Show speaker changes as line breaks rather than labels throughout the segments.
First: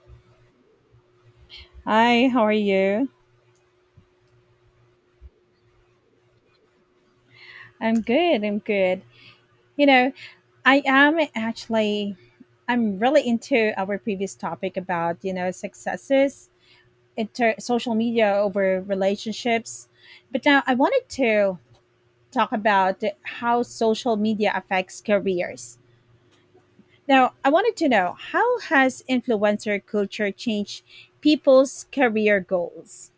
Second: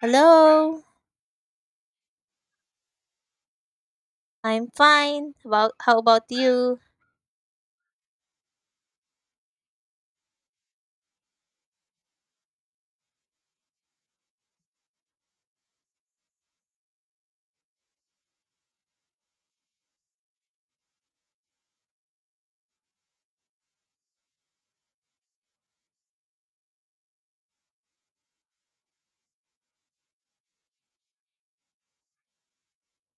Hello,
Hi, how are you?
I'm fine. About how about you?
I'm good. I'm good. You know, I am actually I'm really into our previous topic about, successes in social media over relationships. But now I wanted to talk about how social media affects careers. Now, I wanted to know, how has influencer culture changed people's career goals?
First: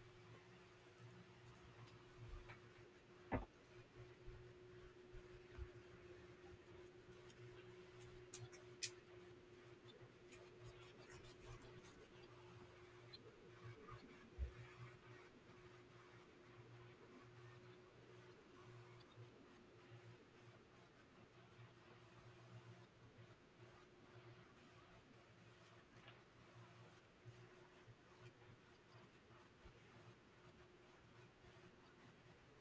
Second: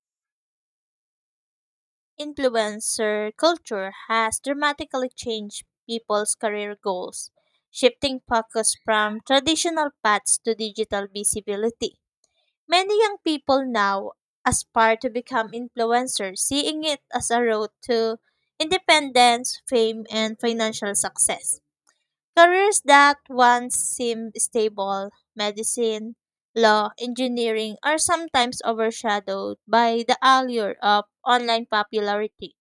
Influencer culture has dramatically changed people's career goals, shifting focus from traditional paths to digital visibility. Many young people now aspire to become influencers, seeing it as a road to independence, fame, and financial success. Careers that once seemed stable, medicine, law, engineering, are sometimes overshadowed by the allure of online popularity.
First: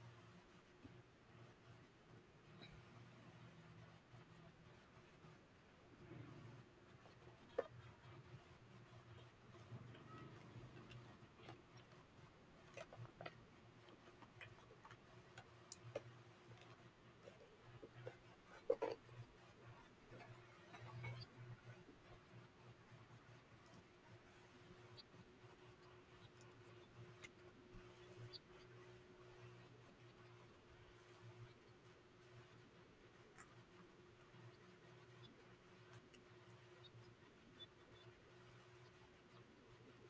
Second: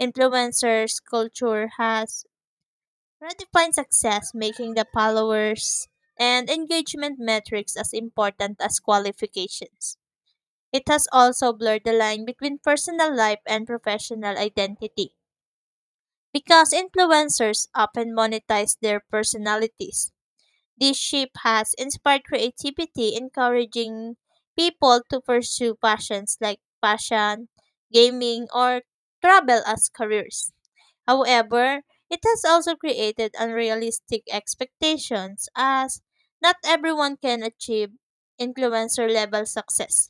Influencers' culture has redefined success, making the followers and engagement metrics as important as qualifications. It has also blurred the line between personal life and professional identity because influencers often monetize their personalities. This shift has inspired creativity, encouraging people to pursue passions like fashion, gaming, or travel as careers. However, it has also created unrealistic expectations as not everyone can achieve influencer level success.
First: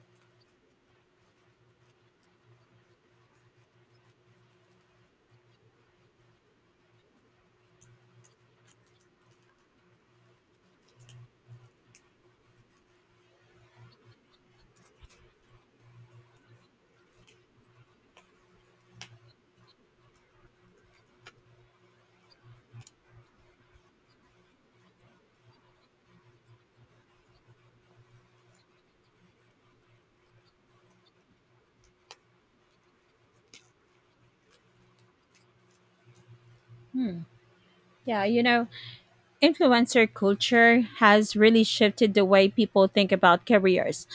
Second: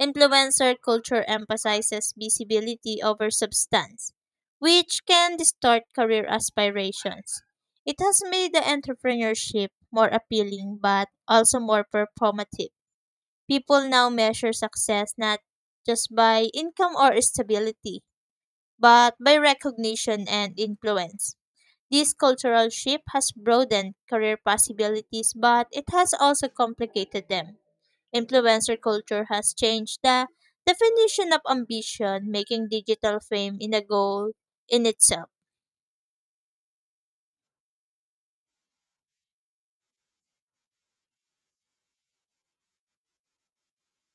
Influencer culture emphasizes visibility over substance, which can distort career aspirations. It has made the entrepreneurship more appealing but also more performative. People now measure success not just by income or stability, but by recognition and influence. This cultural shift has broadened career possibilities, but it has also complicated them. Influencer culture has changed the definition of ambition, making digital fame in a goal in itself.
Hmm. Yeah, influencer culture has really shifted the way people think about careers.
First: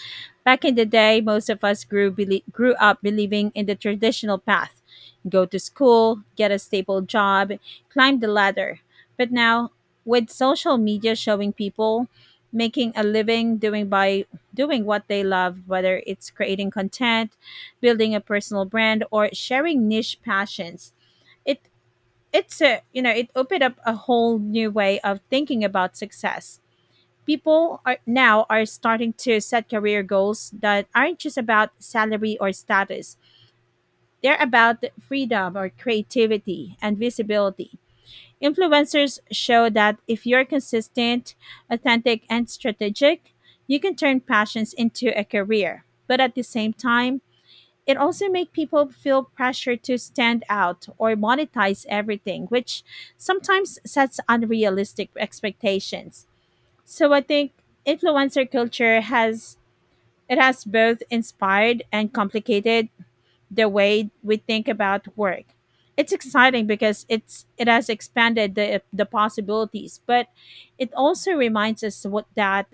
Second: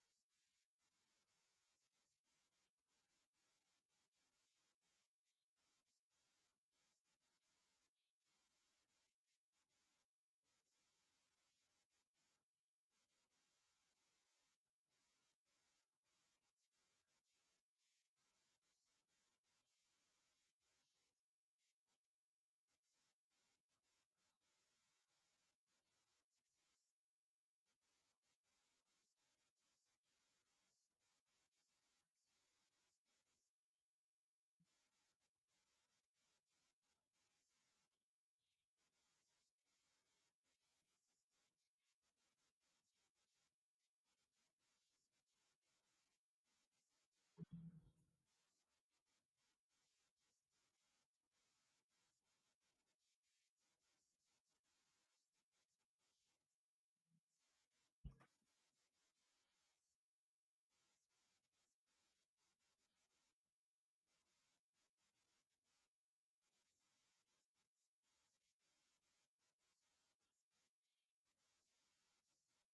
Back in the day, most of us grew up believing in the traditional path: go to school, get a stable job, climb the ladder. But now, with social media showing people making a living doing by doing what they love, whether it's creating content, building a personal brand, or sharing niche passions, it it opened up a whole new way of thinking about success. People are starting to set career goals that aren't just about salary or status. They're about freedom or creativity and visibility. Influencers show that if you're consistent, authentic, and strategic, you can turn passions into a career. But at the same time, it also makes people feel pressure to stand out or monetize everything, which sometimes sets unrealistic expectations. So I think influencer culture has, it has both inspired and complicated the way we think about work. It's exciting because it has expanded the possibilities, but it also reminds us what that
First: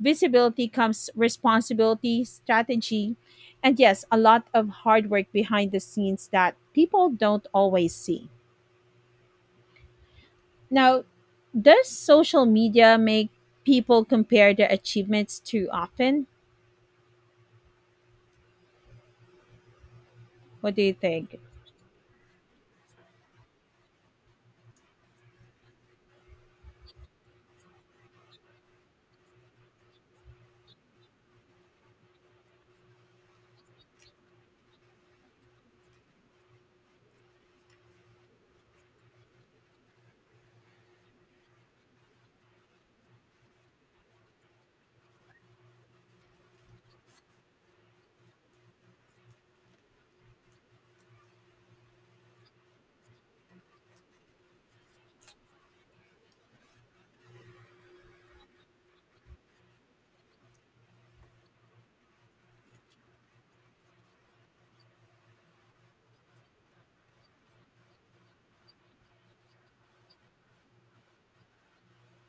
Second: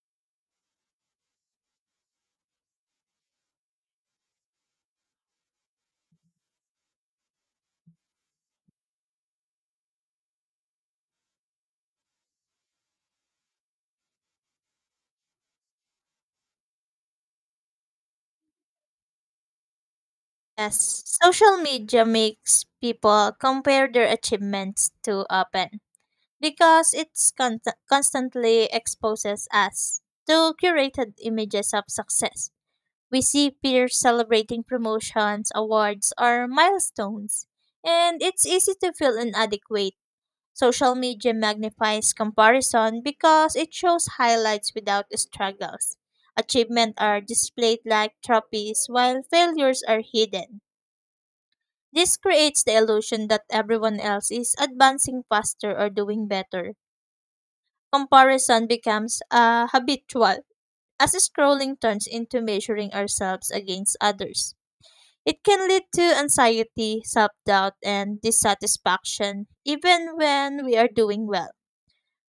visibility comes responsibility, strategy, and yes, a lot of hard work behind the scenes that people don't always see. Now, does social media make people compare their achievements too often? What do you
As
think?
social media makes people compare their achievements too often because it constantly exposes us to curated images of success. We see peers celebrating promotions, awards, or milestones, and it's easy to feel inadequate. Social media magnifies comparison because it shows highlights without struggles. Achievements are displayed like trophies while failures are hidden. This creates the illusion that everyone else is advancing faster or doing better. Comparison becomes habitual as scrolling turns into measuring ourselves against others. It can lead to anxiety, self doubt, and dissatisfaction even when we are doing well.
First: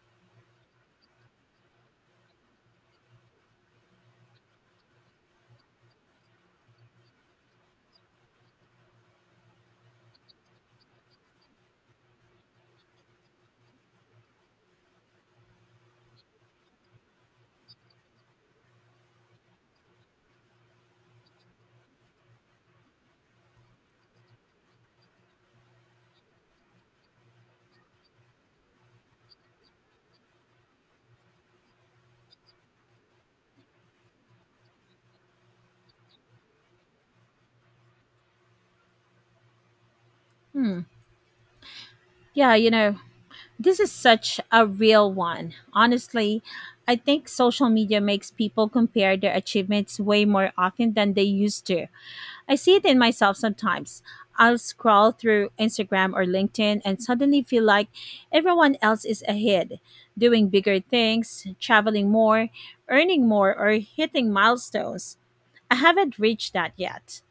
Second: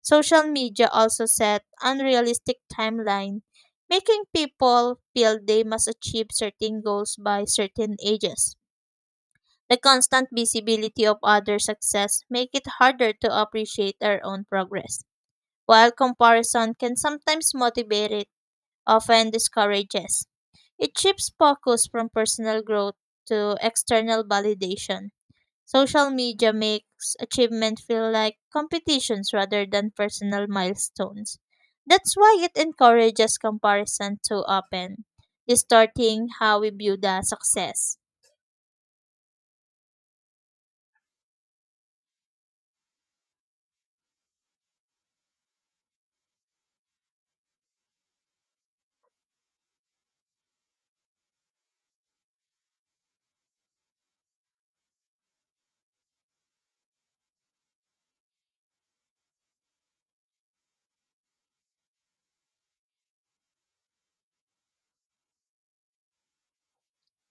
Social media also set unrealistic timeline, making people feel they must achieve certain goals by certain ages. The constant visibility of other success make it harder to appreciate our own progress. While comparison can sometimes motivate it, often discourages. It shifts focus from personal growth to external validation. Social media makes achievement feel like competitions rather than personal milestones. That's why it encourages comparison too often, distorting how we view the success.
Hmm. Yeah, this is such a real one. Honestly, I think social media makes people compare their achievements way more often than they used to. I see it in myself sometimes. I'll scroll through Instagram or LinkedIn and suddenly feel like everyone else is ahead, doing bigger things, traveling more, earning more, or hitting milestones I haven't reached that yet.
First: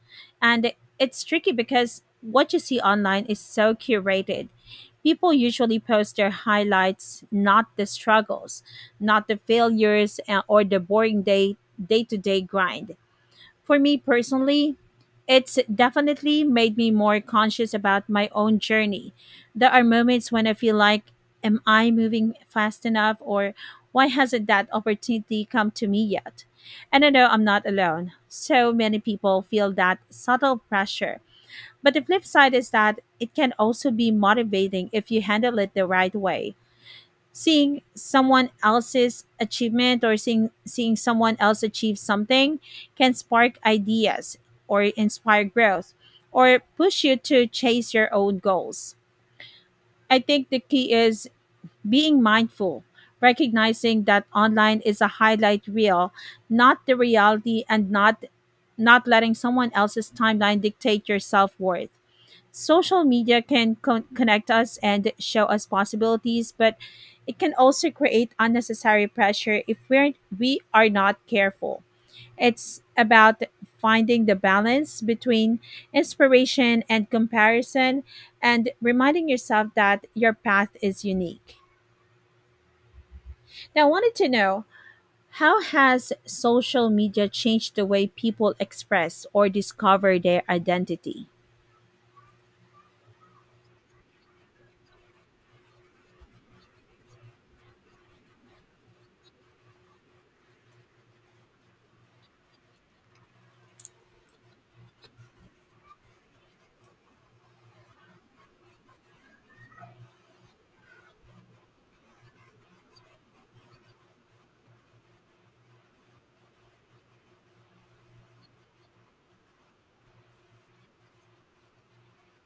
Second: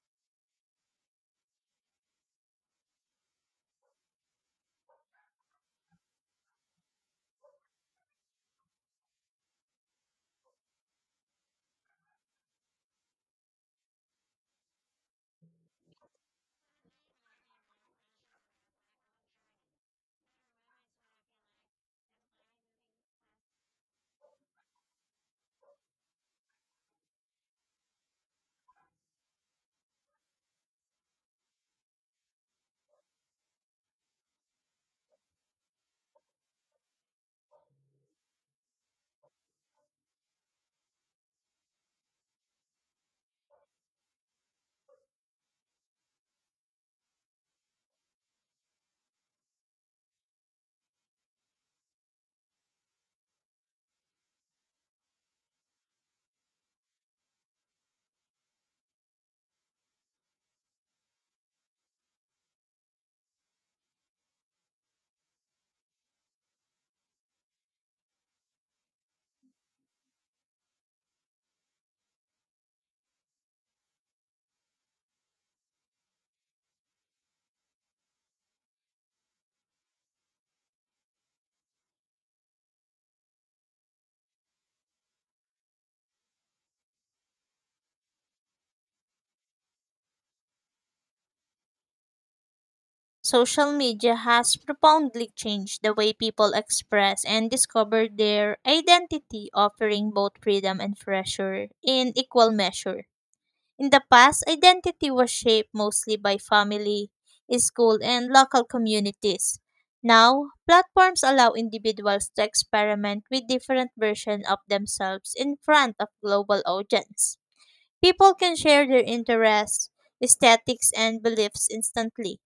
And it's tricky because what you see online is so curated. People usually post their highlights, not the struggles, not the failures, or the boring day-to-day grind. For me personally, it's definitely made me more conscious about my own journey. There are moments when I feel like, am I moving fast enough, or why hasn't that opportunity come to me yet? And I know I'm not alone. So many people feel that subtle pressure. But the flip side is that it can also be motivating if you handle it the right way. Seeing someone else's achievement, or seeing someone else achieve something, can spark ideas or inspire growth, or push you to chase your own goals. I think the key is being mindful, recognizing that online is a highlight reel, not the reality, and not letting someone else's timeline dictate your self-worth. Social media can connect us and show us possibilities, but it can also create unnecessary pressure if we are not careful. It's about finding the balance between inspiration and comparison, and reminding yourself that your path is unique. Now I wanted to know, how has social media changed the way people express or discover their identity?
Social media has profoundly changed the way people express and discover their identity, offering both freedom and pressure in equal measure. In the past, identity was shaped mostly by family, school, and local communities. Now, platforms allow individuals to experiment with different versions of themselves in front of global audience. People can share their interests, aesthetics, and beliefs instantly,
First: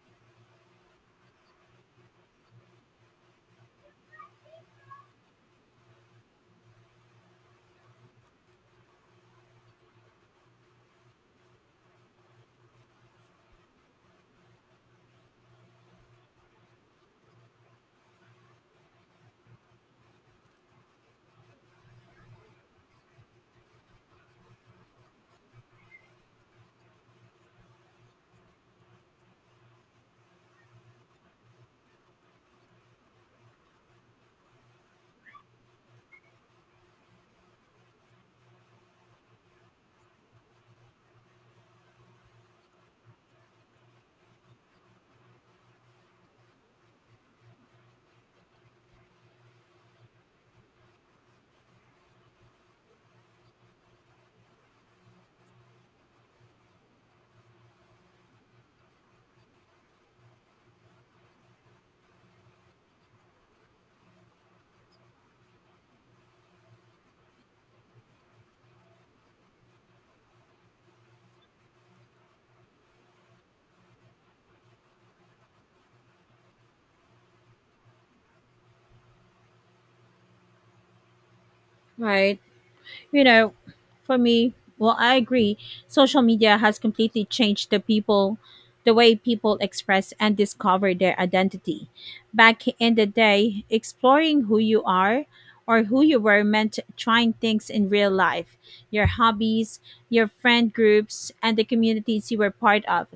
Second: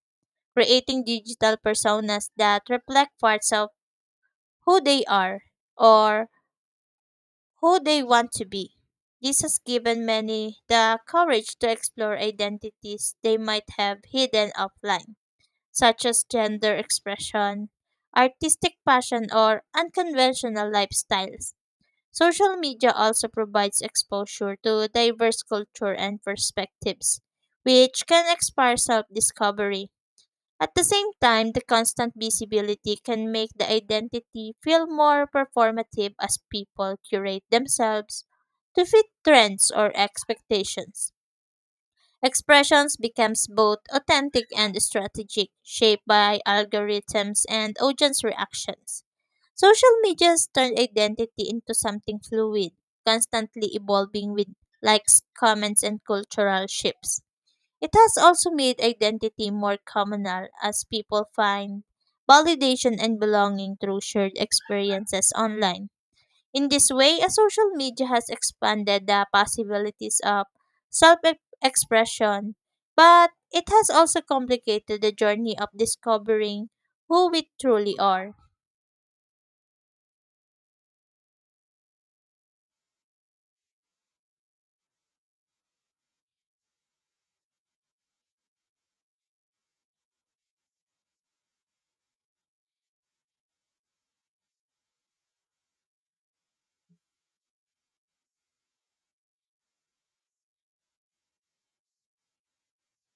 creating digital personas that reflect parts of who they are or who they want to be. This has given many the courage to explore identities they might have hidden offline, such as gender expression, artistic passion, or unconventional lifestyles. Social media also provides exposure to diverse culture and perspectives, which can inspire self discovery. At the same time, the constant visibility can make the identity feel more performative as people curate themselves to fit trends or expectations. Expressions becomes both authentic and strategic, shaped by algorithms and audience reactions. Social media's turned identity into something fluid, constantly evolving with likes, comments, and cultural shifts. It has also made identity more communal as people find validation and belonging through shared experiences online. In this way, a social media has expanded the possibilities of self expression, but it has also complicated the journey of discovering who we truly are.
Right. you know, for me, well, I agree. Social media has completely changed the way people express and discover their identity. Back in the day, exploring who you are or who you were meant trying things in real life, your hobbies, your friend groups, and the communities you were part of.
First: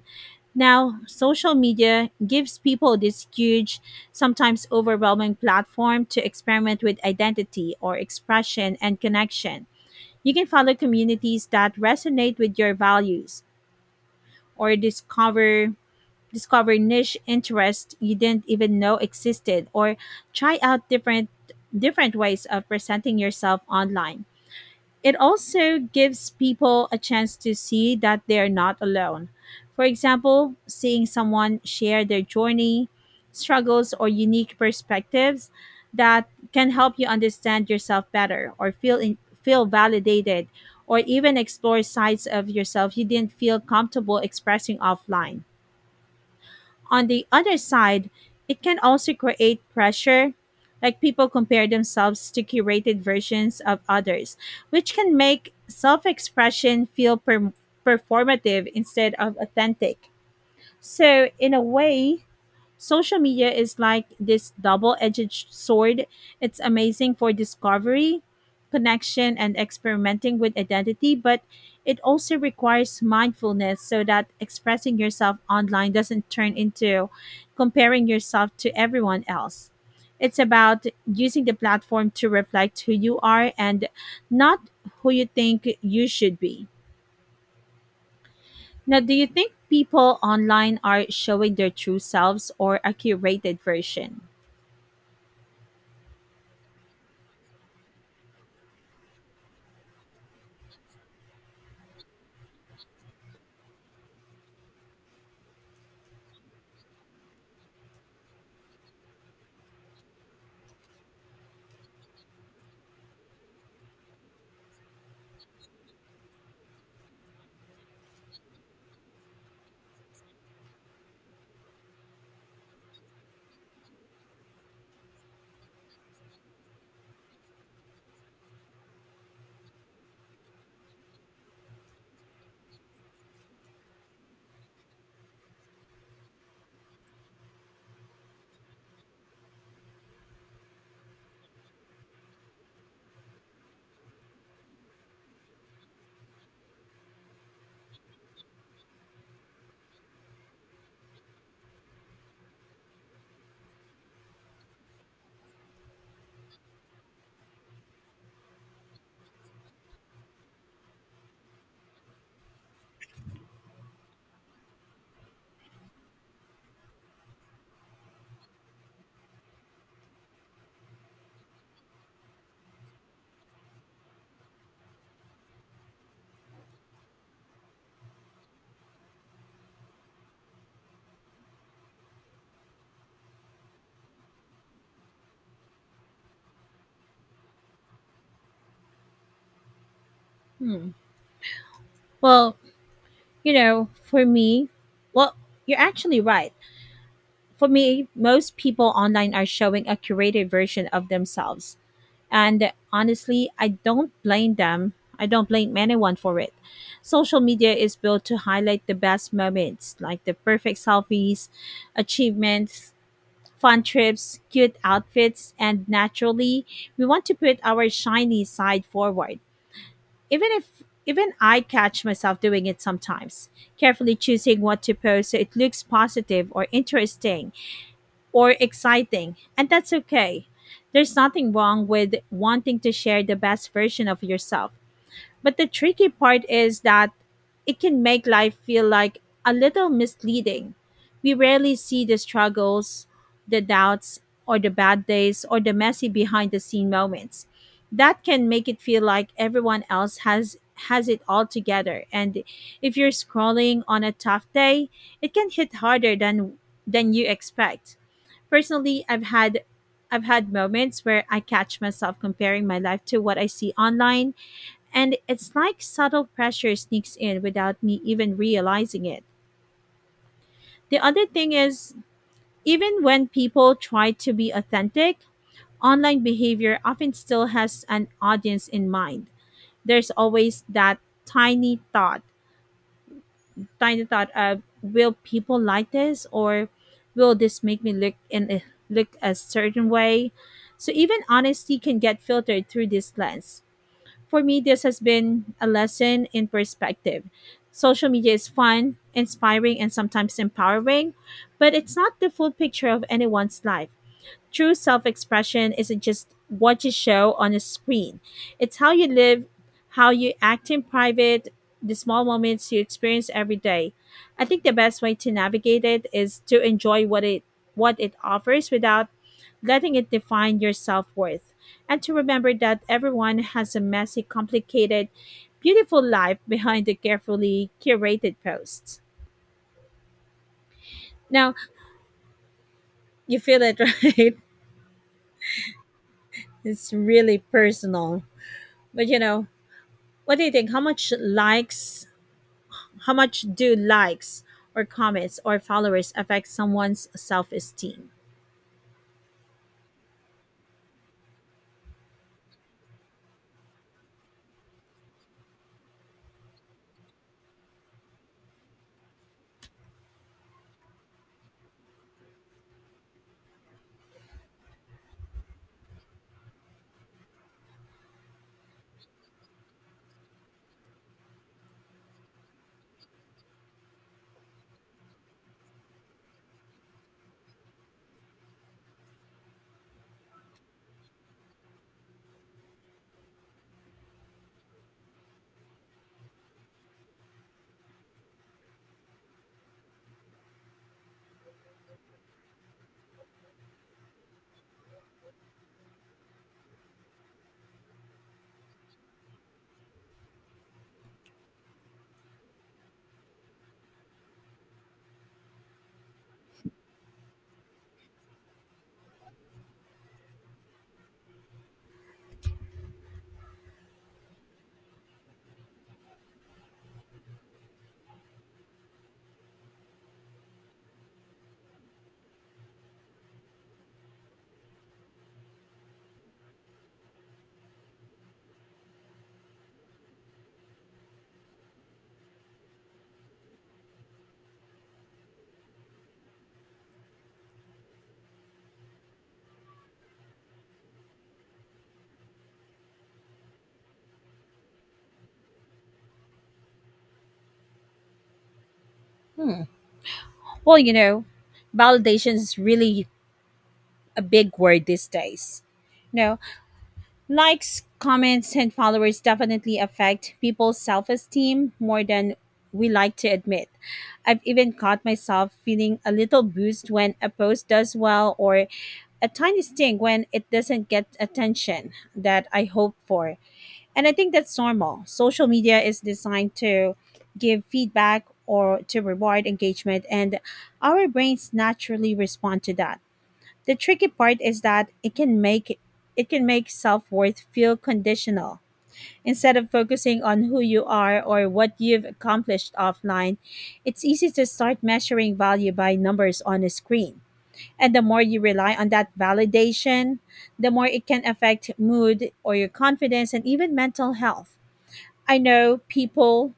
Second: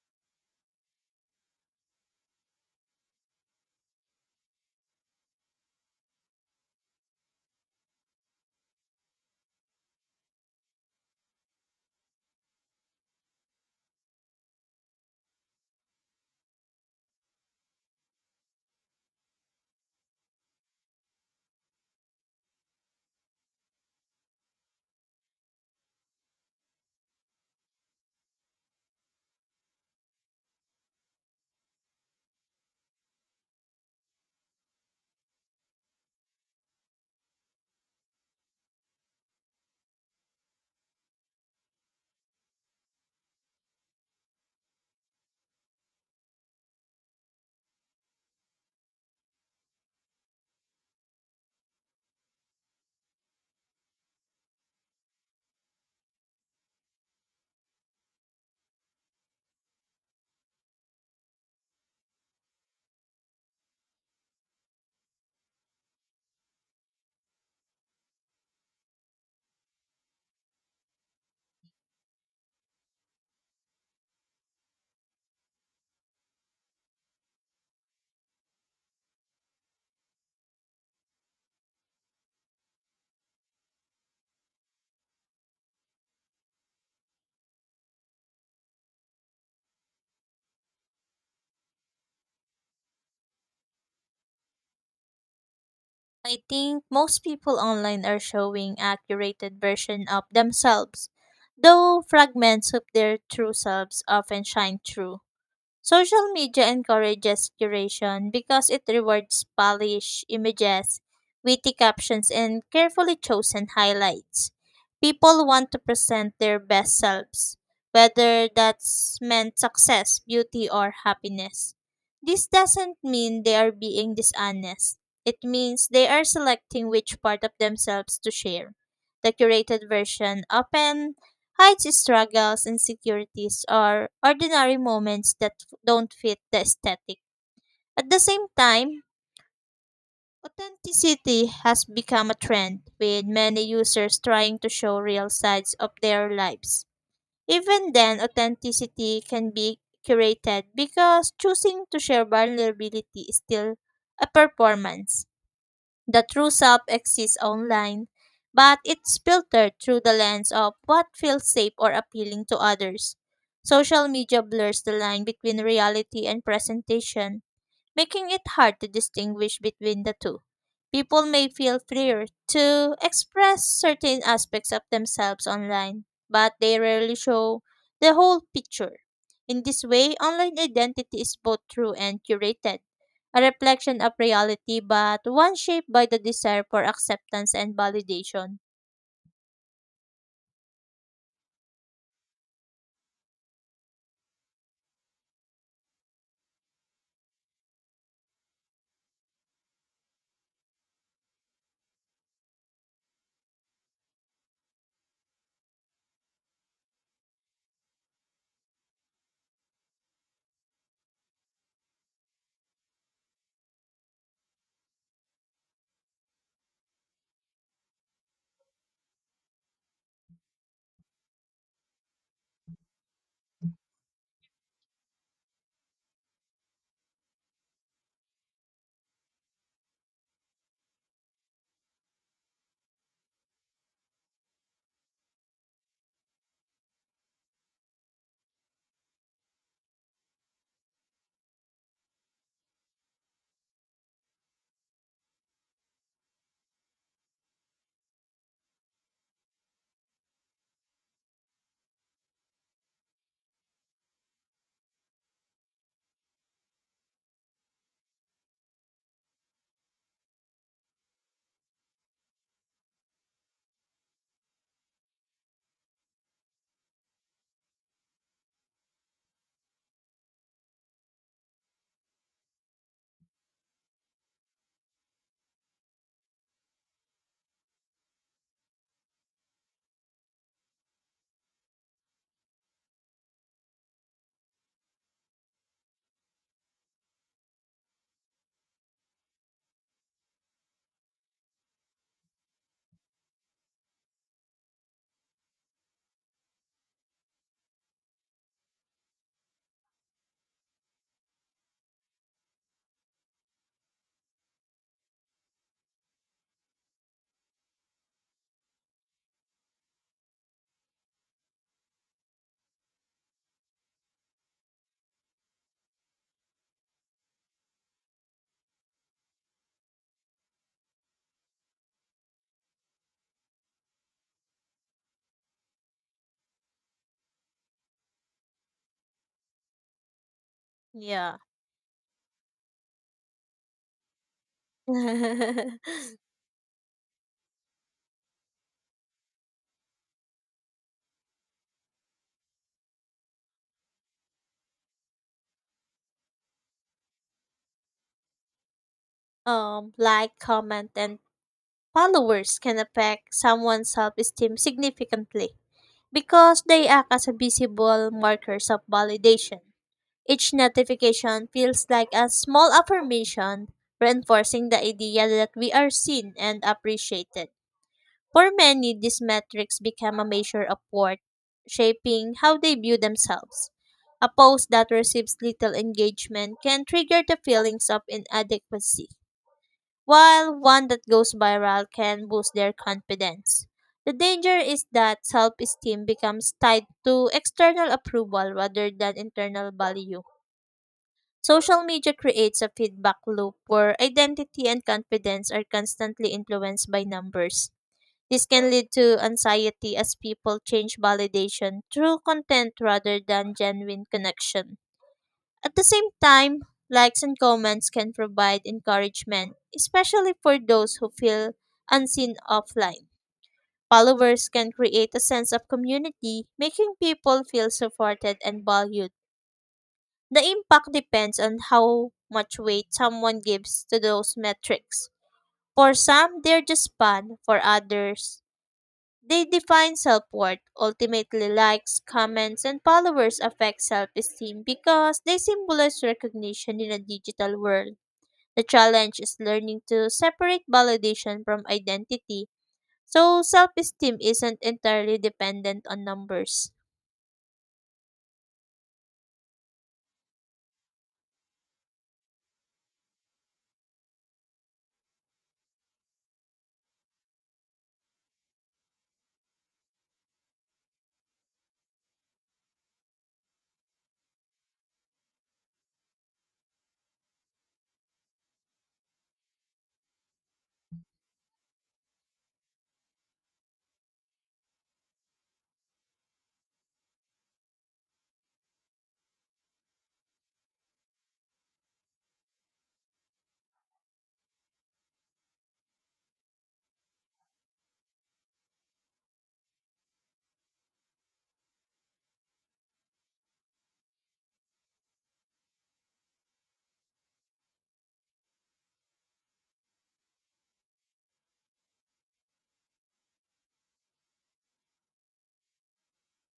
Now, social media gives people this huge, sometimes overwhelming platform to experiment with identity or expression and connection. You can follow communities that resonate with your values, or discover niche interests you didn't even know existed, or try out different ways of presenting yourself online. It also gives people a chance to see that they are not alone. For example, seeing someone share their journey, struggles, or unique perspectives, that can help you understand yourself better, or feel validated, or even explore sides of yourself you didn't feel comfortable expressing offline. On the other side, it can also create pressure, like people compare themselves to curated versions of others, which can make self expression feel performative instead of authentic. So, in a way, social media is like this double edged sword. It's amazing for discovery, connection, and experimenting with identity, but it also requires mindfulness, so that expressing yourself online doesn't turn into comparing yourself to everyone else. It's about using the platform to reflect who you are, and not who you think you should be. Now, do you think people online are showing their true selves or a curated version?
I think most people online are showing a curated version of themselves, though fragments of their true selves often shine through. Social media encourages curation because it rewards polished images, witty captions, and carefully chosen highlights. People want to present their best selves, whether that's meant success, beauty, or happiness. This doesn't mean they are being dishonest. It means they are selecting which part of themselves to share. The curated version often hides struggles, insecurities, or ordinary moments that don't fit the aesthetic. At the same time, authenticity has become a trend, with many users trying to show real sides of their lives. Even then, authenticity can be curated because choosing to share vulnerability is still a performance. The true self exists online, but it's filtered through the lens of what feels safe or appealing to others. Social media blurs the line between reality and presentation, making it hard to distinguish between the two. People may feel freer to express certain aspects of themselves online, but they rarely show the whole picture. In this way, online identity is both true and curated, a reflection of reality, but one shaped by the desire for acceptance and validation.
Hmm. Well, you know, for me, well, you're actually right. For me, most people online are showing a curated version of themselves. And honestly, I don't blame them. I don't blame anyone for it. Social media is built to highlight the best moments, like the perfect selfies, achievements, fun trips, cute outfits, and naturally, we want to put our shiny side forward. Even if Even I catch myself doing it sometimes, carefully choosing what to post so it looks positive or interesting or exciting, and that's okay. There's nothing wrong with wanting to share the best version of yourself. But the tricky part is that it can make life feel like a little misleading. We rarely see the struggles, the doubts, or the bad days, or the messy behind the scene moments. That can make it feel like everyone else has it all together, and if you're scrolling on a tough day, it can hit harder than you expect. Personally, I've had moments where I catch myself comparing my life to what I see online, and it's like subtle pressure sneaks in without me even realizing it. The other thing is, even when people try to be authentic, online behavior often still has an audience in mind. There's always that tiny thought, tiny thought of, will people like this, or will this make me look a certain way? So even honesty can get filtered through this lens. For me, this has been a lesson in perspective. Social media is fun, inspiring, and sometimes empowering, but it's not the full picture of anyone's life. True self expression isn't just what you show on a screen, it's how you live, how you act in private, the small moments you experience every day. I think the best way to navigate it is to enjoy what it offers without letting it define your self-worth, and to remember that everyone has a messy, complicated, beautiful life behind the carefully curated posts.
Yeah.
Now, you feel it, right? It's really personal. But what do you think? How much do likes or comments or followers affect someone's self esteem?
Like, comment, and followers can affect someone's self esteem significantly because they act as a visible markers of validation. Each notification feels like a small affirmation, reinforcing the idea that we are seen and appreciated. For many, these metrics become a measure of worth, shaping how they view themselves. A post that receives little engagement can trigger the feelings of inadequacy, while one that goes viral can boost their confidence. The danger is that self esteem becomes tied to external approval rather than internal value. Social media creates a feedback loop where identity and confidence are constantly influenced by numbers. This can lead to anxiety as people change validation through content rather than genuine connection. At the same time, likes and comments can provide encouragement, especially for those who feel unseen offline. Followers can create a sense of community, making people feel supported and valued. The impact depends on how much weight someone gives to those metrics. For some, they're just fun. For others, they define self worth. Ultimately, likes, comments, and followers affect self esteem because they symbolize recognition in a digital world. The challenge is learning to separate validation from identity. So, self esteem isn't entirely dependent on numbers.
Well, validation is really a big word these days. You know, likes, comments, and followers definitely affect people's self esteem more than we like to admit. I've even caught myself feeling a little bruised when a post does well, or a tiny sting when it doesn't get attention that I hoped for. And I think that's normal. Social media is designed to give feedback or to reward engagement, and our brains naturally respond to that. The tricky part is that it can make self-worth feel conditional. Instead of focusing on who you are or what you've accomplished offline, it's easy to start measuring value by numbers on a screen. And the more you rely on that validation, the more it can affect mood or your confidence and even mental health. I know people,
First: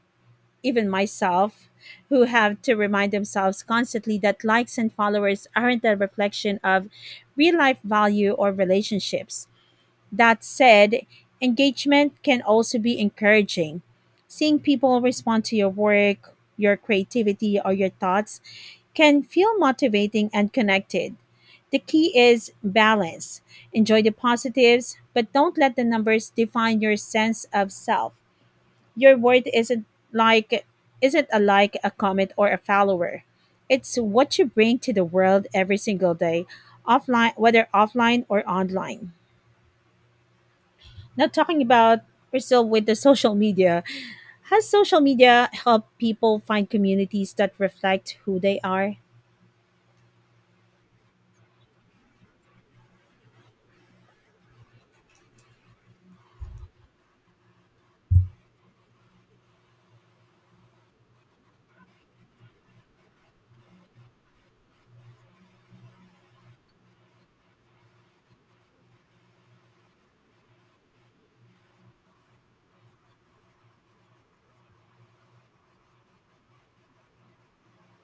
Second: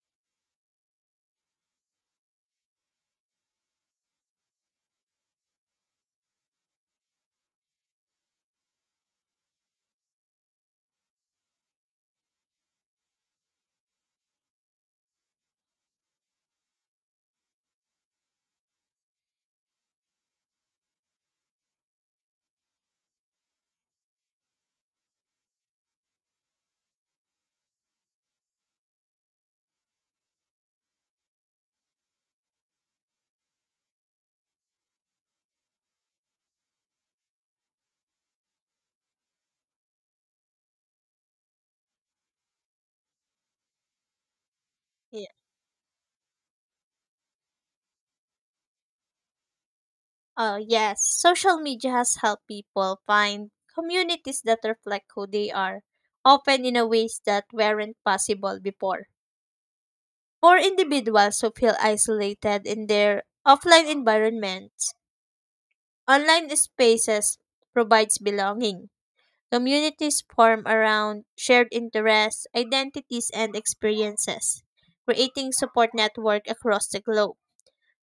even myself, who have to remind themselves constantly that likes and followers aren't a reflection of real life value or relationships. That said, engagement can also be encouraging. Seeing people respond to your work, your creativity, or your thoughts can feel motivating and connected. The key is balance. Enjoy the positives, but don't let the numbers define your sense of self. Your worth isn't like isn't a like, a comment, or a follower. It's what you bring to the world every single day, offline whether offline or online. Now, talking about, we're still with the social media. Has social
Yeah.
media helped people find communities that reflect who they are?
Yes, social media has helped people find communities that reflect who they are, often in a ways that weren't possible before. For individuals who feel isolated in their offline environments, online spaces provides belonging. Communities form around shared interests, identities, and experiences, creating support network across the globe.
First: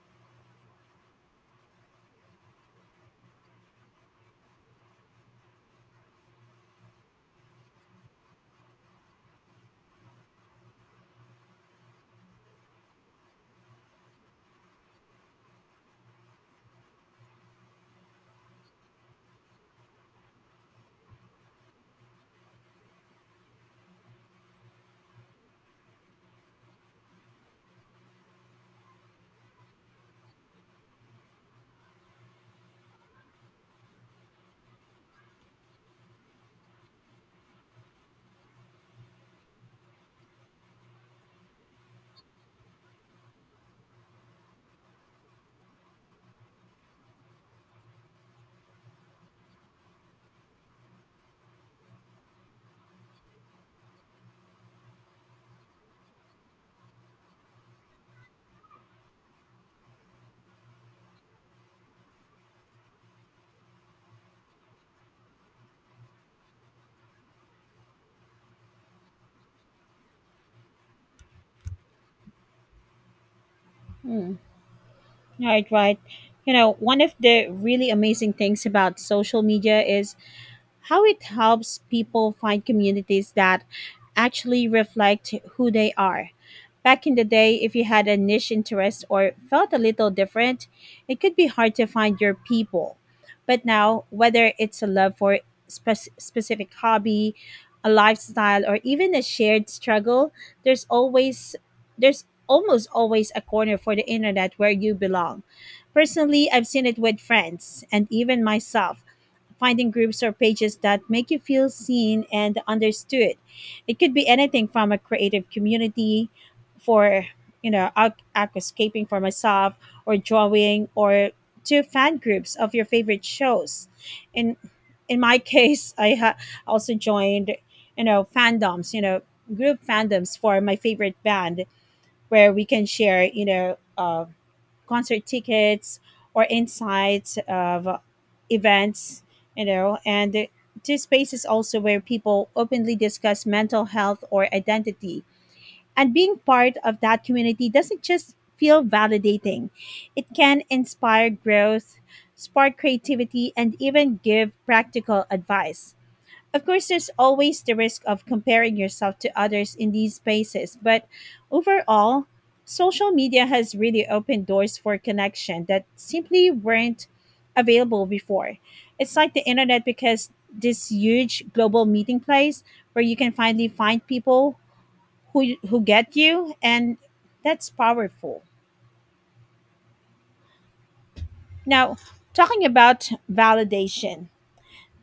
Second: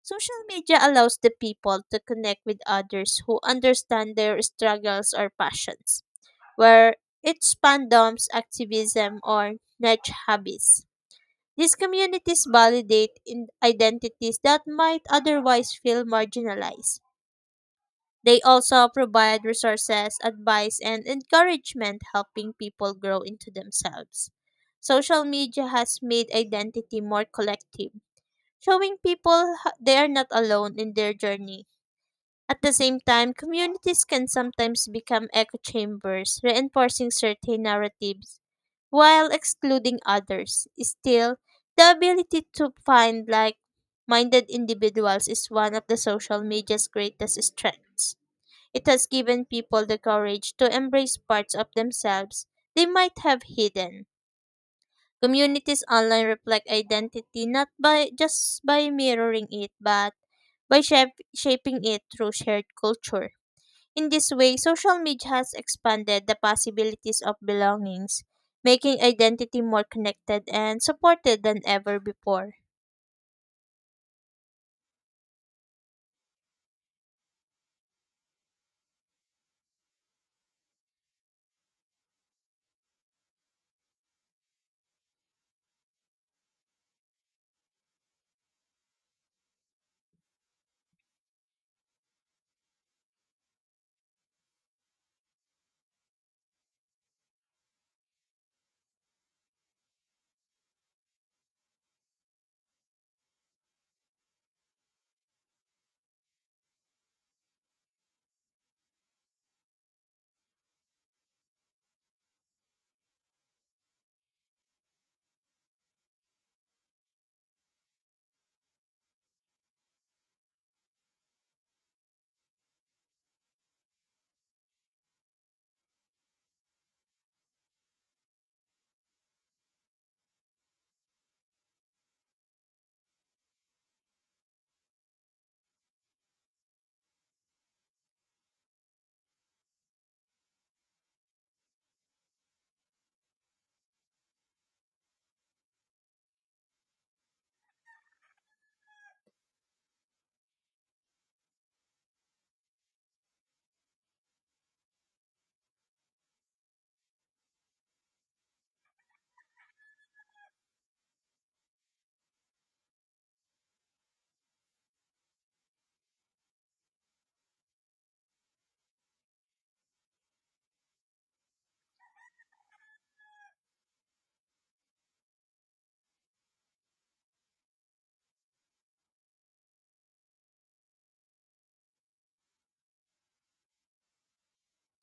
Social media allows the people to connect with others who understand their struggles or passions, where its fandoms, activism, or niche hobbies. These communities validate in identities that might otherwise feel marginalized. They also provide resources, advice, and encouragement, helping people grow into themselves. Social media has made identity more collective, showing people they are not alone in their journey. At the same time, communities can sometimes become echo chambers, reinforcing certain narratives while excluding others. Still, the ability to find like minded individuals is one of the social media's greatest strengths. It has given people the courage to embrace parts of themselves they might have hidden. Communities online reflect identity not by just by mirroring it, but by shaping it through shared culture in this way. Social media has expanded the possibilities of belongings, making identity more connected and supported than ever before.
Hmm. Right, right. You know, one of the really amazing things about social media is how it helps people find communities that actually reflect who they are. Back in the day, if you had a niche interest or felt a little different, it could be hard to find your people. But now, whether it's a love for specific hobby, a lifestyle, or even a shared struggle, there's always there's almost always a corner for the internet where you belong. Personally, I've seen it with friends and even myself finding groups or pages that make you feel seen and understood. It could be anything from a creative community for, you know, aqu- aquascaping for myself or drawing or to fan groups of your favorite shows. In in my case, also joined, fandoms, group fandoms for my favorite band where we can share, concert tickets or insights of events and this space is also where people openly discuss mental health or identity, and being part of that community doesn't just feel validating, it can inspire growth, spark creativity, and even give practical advice. Of course, there's always the risk of comparing yourself to others in these spaces, but overall, social media has really opened doors for connection that simply weren't available before. It's like the internet because this huge global meeting place where you can finally find people who get you, and that's powerful. Now, talking about validation,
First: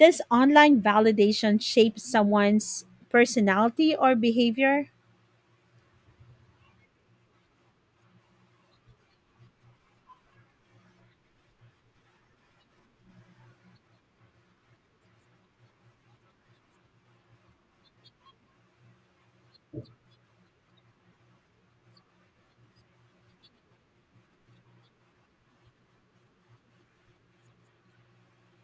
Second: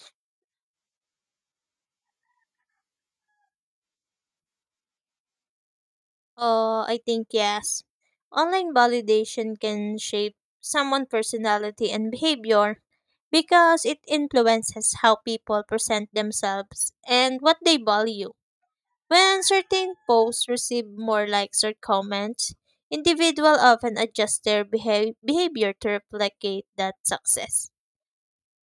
does online validation shape someone's personality or behavior?
Oh, I think yes. Online validation can shape someone's personality and behavior because it influences how people present themselves and what they value. When certain posts receive more likes or comments, individuals often adjust their behavior to replicate that success.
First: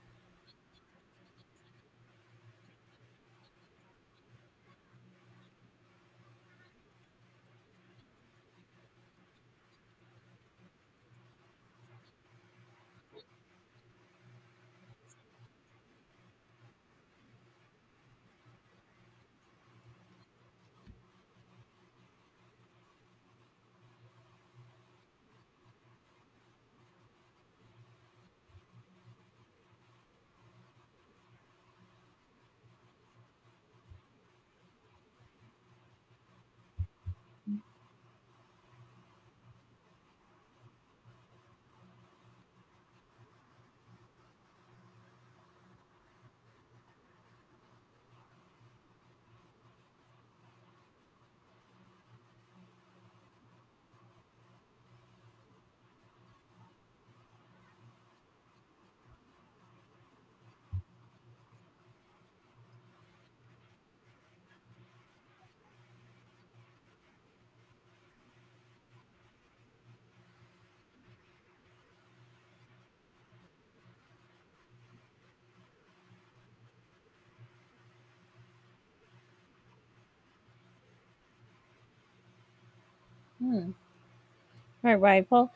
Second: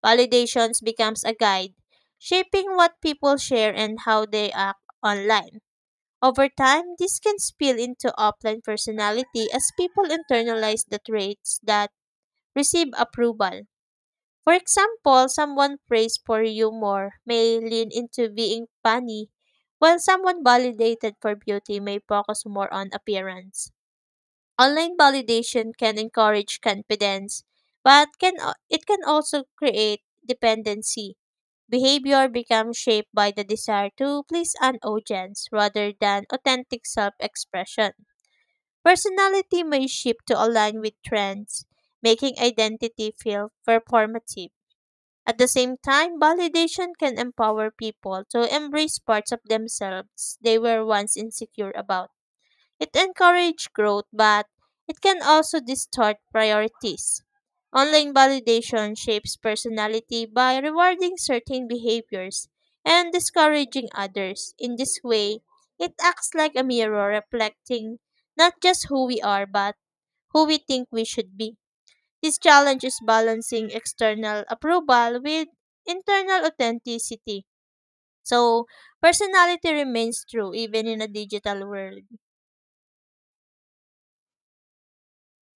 Validations becomes a guide, shaping what people share and how they act online. Over time, this can spill into offline personality as people internalize the traits that receive approval. For example, someone praised for humor may lean into being funny, while someone validated for beauty may focus more on appearance. Online validation can encourage confidence, but can it can also create dependency. Behavior becomes shaped by the desire to please an audience rather than authentic self expression. Personality may shift to align with trends, making identity feel performative. At the same time, validation can empower people to embrace parts of themselves they were once insecure about. It encourages growth, but it can also distort priorities. Online validation shapes personality by rewarding certain behaviors and discouraging others. In this way, it acts like a mirror reflecting not just who we are, but who we think we should be. This challenge is balancing external approval with internal authenticity. So, personality remains true even in a digital world.
Hmm. All right. Well,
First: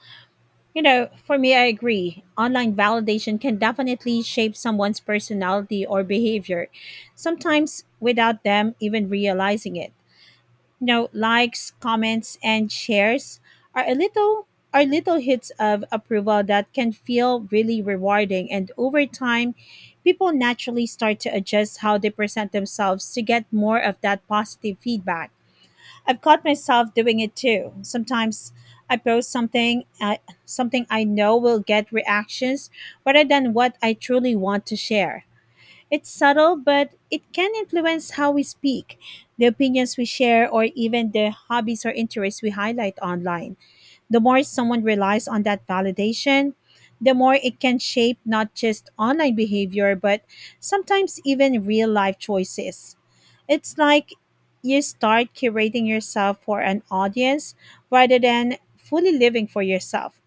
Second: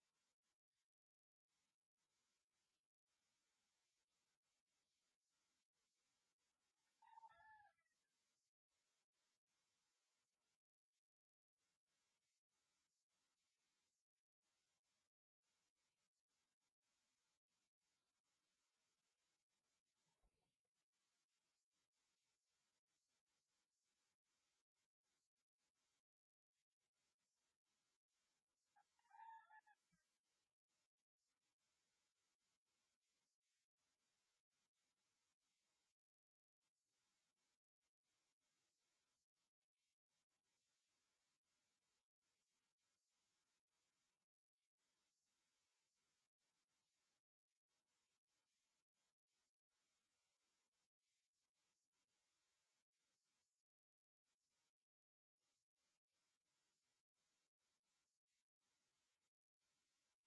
you know, for me, I agree. Online validation can definitely shape someone's personality or behavior, sometimes without them even realizing it. You know, likes, comments, and shares are a little are little hits of approval that can feel really rewarding. And over time, people naturally start to adjust how they present themselves to get more of that positive feedback. I've caught myself doing it too. Sometimes I post something I know will get reactions rather than what I truly want to share. It's subtle, but it can influence how we speak, the opinions we share, or even the hobbies or interests we highlight online. The more someone relies on that validation, the more it can shape not just online behavior, but sometimes even real life choices. It's like you start curating yourself for an audience rather than fully living for yourself.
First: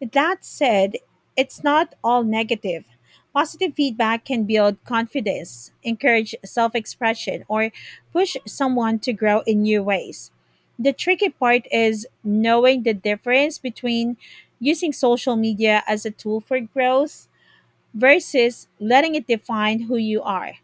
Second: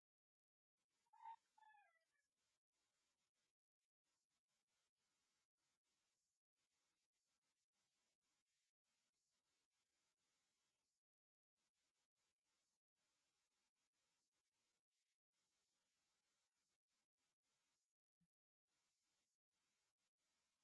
That said, it's not all negative. Positive feedback can build confidence, encourage self expression, or push someone to grow in new ways. The tricky part is knowing the difference between using social media as a tool for growth versus letting it define who you are.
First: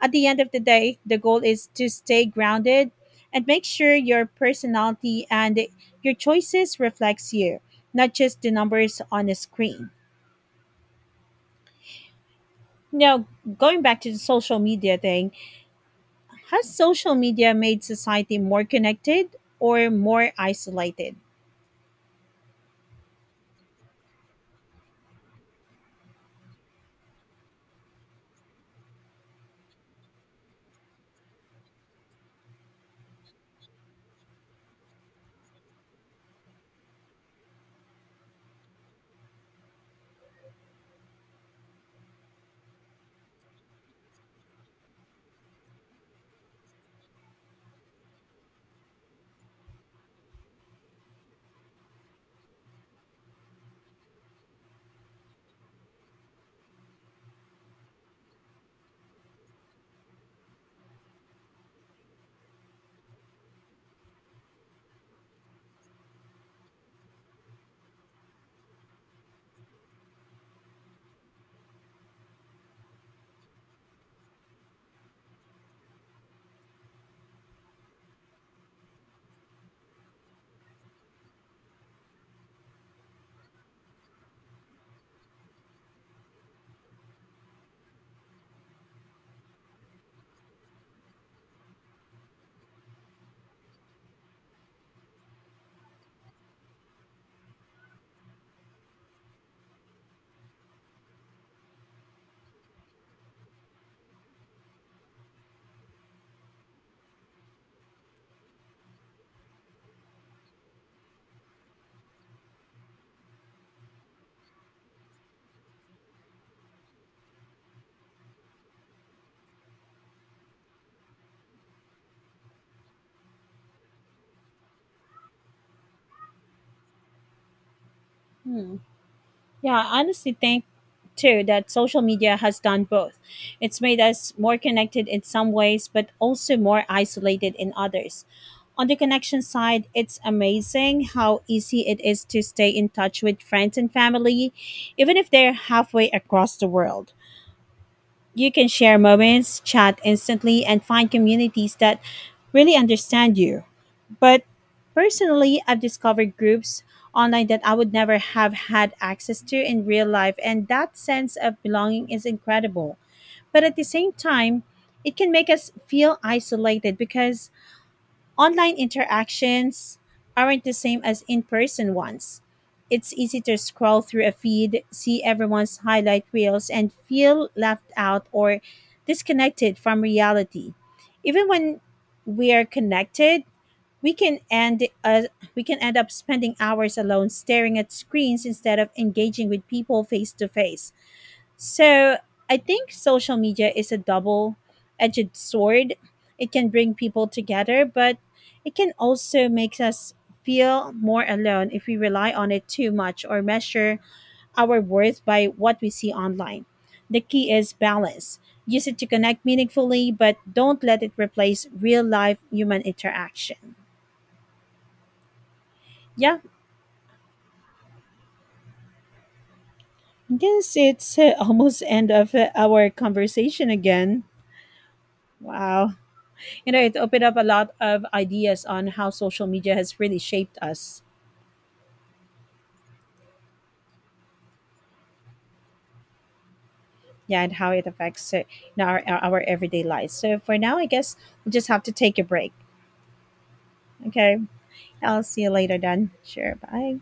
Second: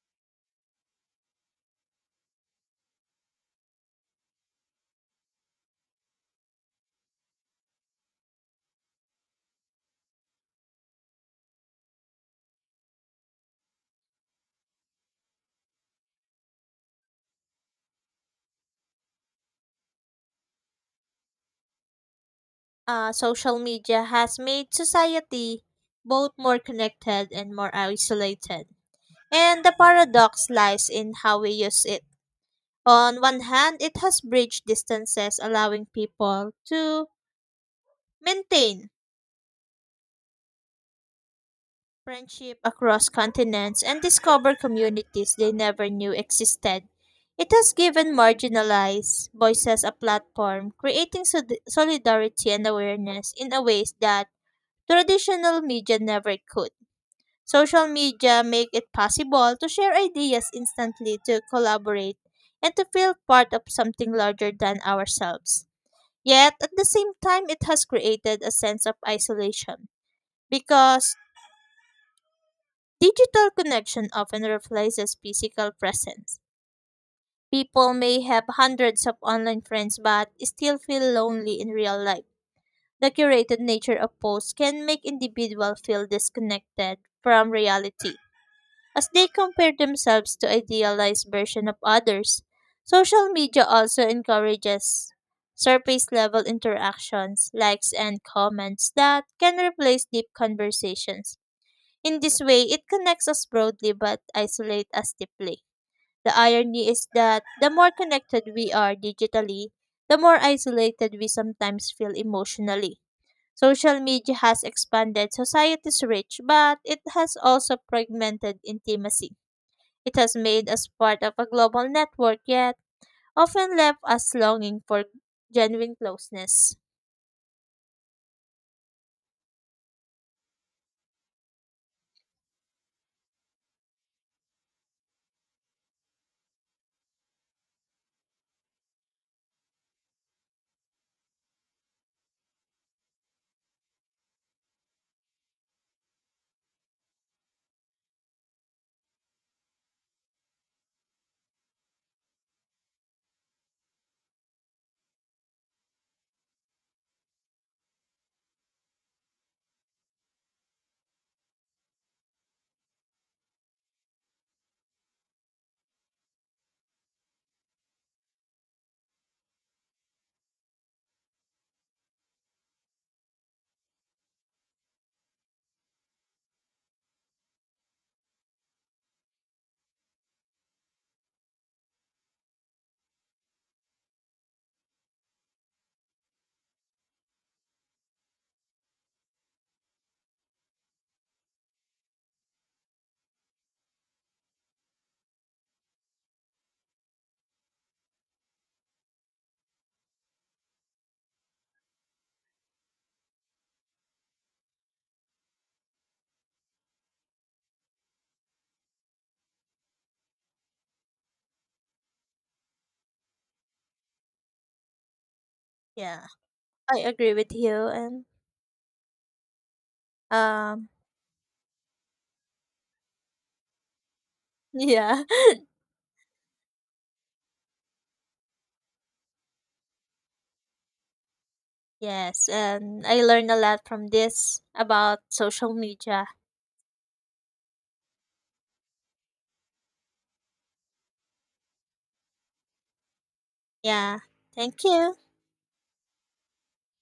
At the end of the day, the goal is to stay grounded and make sure your personality and your choices reflects you, not just the numbers on a screen. Now, going back to the social media thing, has social media made society more connected or more isolated?
Social media has made society both more connected and more isolated. And the paradox lies in how we use it. On one hand, it has bridged distances, allowing people to maintain friendship across continents and discover communities they never knew existed. It has given marginalized voices a platform, creating solidarity and awareness in a ways that traditional media never could. Social media make it possible to share ideas instantly, to collaborate, and to feel part of something larger than ourselves. Yet, at the same time, it has created a sense of isolation because digital connection often replaces physical presence. People may have hundreds of online friends but still feel lonely in real life. The curated nature of posts can make individuals feel disconnected from reality as they compare themselves to idealized version of others. Social media also encourages surface level interactions, likes and comments that can replace deep conversations. In this way, it connects us broadly but isolates us deeply. The irony is that the more connected we are digitally, the more isolated we sometimes feel emotionally. Social media has expanded society's reach, but it has also fragmented intimacy. It has made us part of a global network, yet often left us longing for genuine closeness.
Hmm. Yeah, I honestly think too that social media has done both. It's made us more connected in some ways, but also more isolated in others. On the connection side, it's amazing how easy it is to stay in touch with friends and family, even if they're halfway across the world. You can share moments, chat instantly, and find communities that really understand you. But personally, I've discovered groups online that I would never have had access to in real life, and that sense of belonging is incredible. But at the same time, it can make us feel isolated because online interactions aren't the same as in person ones. It's easy to scroll through a feed, see everyone's highlight reels, and feel left out or disconnected from reality. Even when we are connected, we can end uh, we can end up spending hours alone staring at screens instead of engaging with people face to face. So, I think social media is a double-edged sword. It can bring people together, but it can also make us feel more alone if we rely on it too much or measure our worth by what we see online. The key is balance. Use it to connect meaningfully, but don't let it replace real life human interaction.
Yeah,
Yeah.
I agree with you.
Guess
Um,
it's almost end of our conversation again.
yeah,
Wow. You know, it opened up a lot of ideas on how social media has really shaped us.
yes. And I learned a lot from this about social media.
Yeah, and how it affects you know, our everyday lives. So for now, I guess we'll just have to take a break.
Yeah,
Okay.
thank you.
I'll see you later then. Sure. Bye.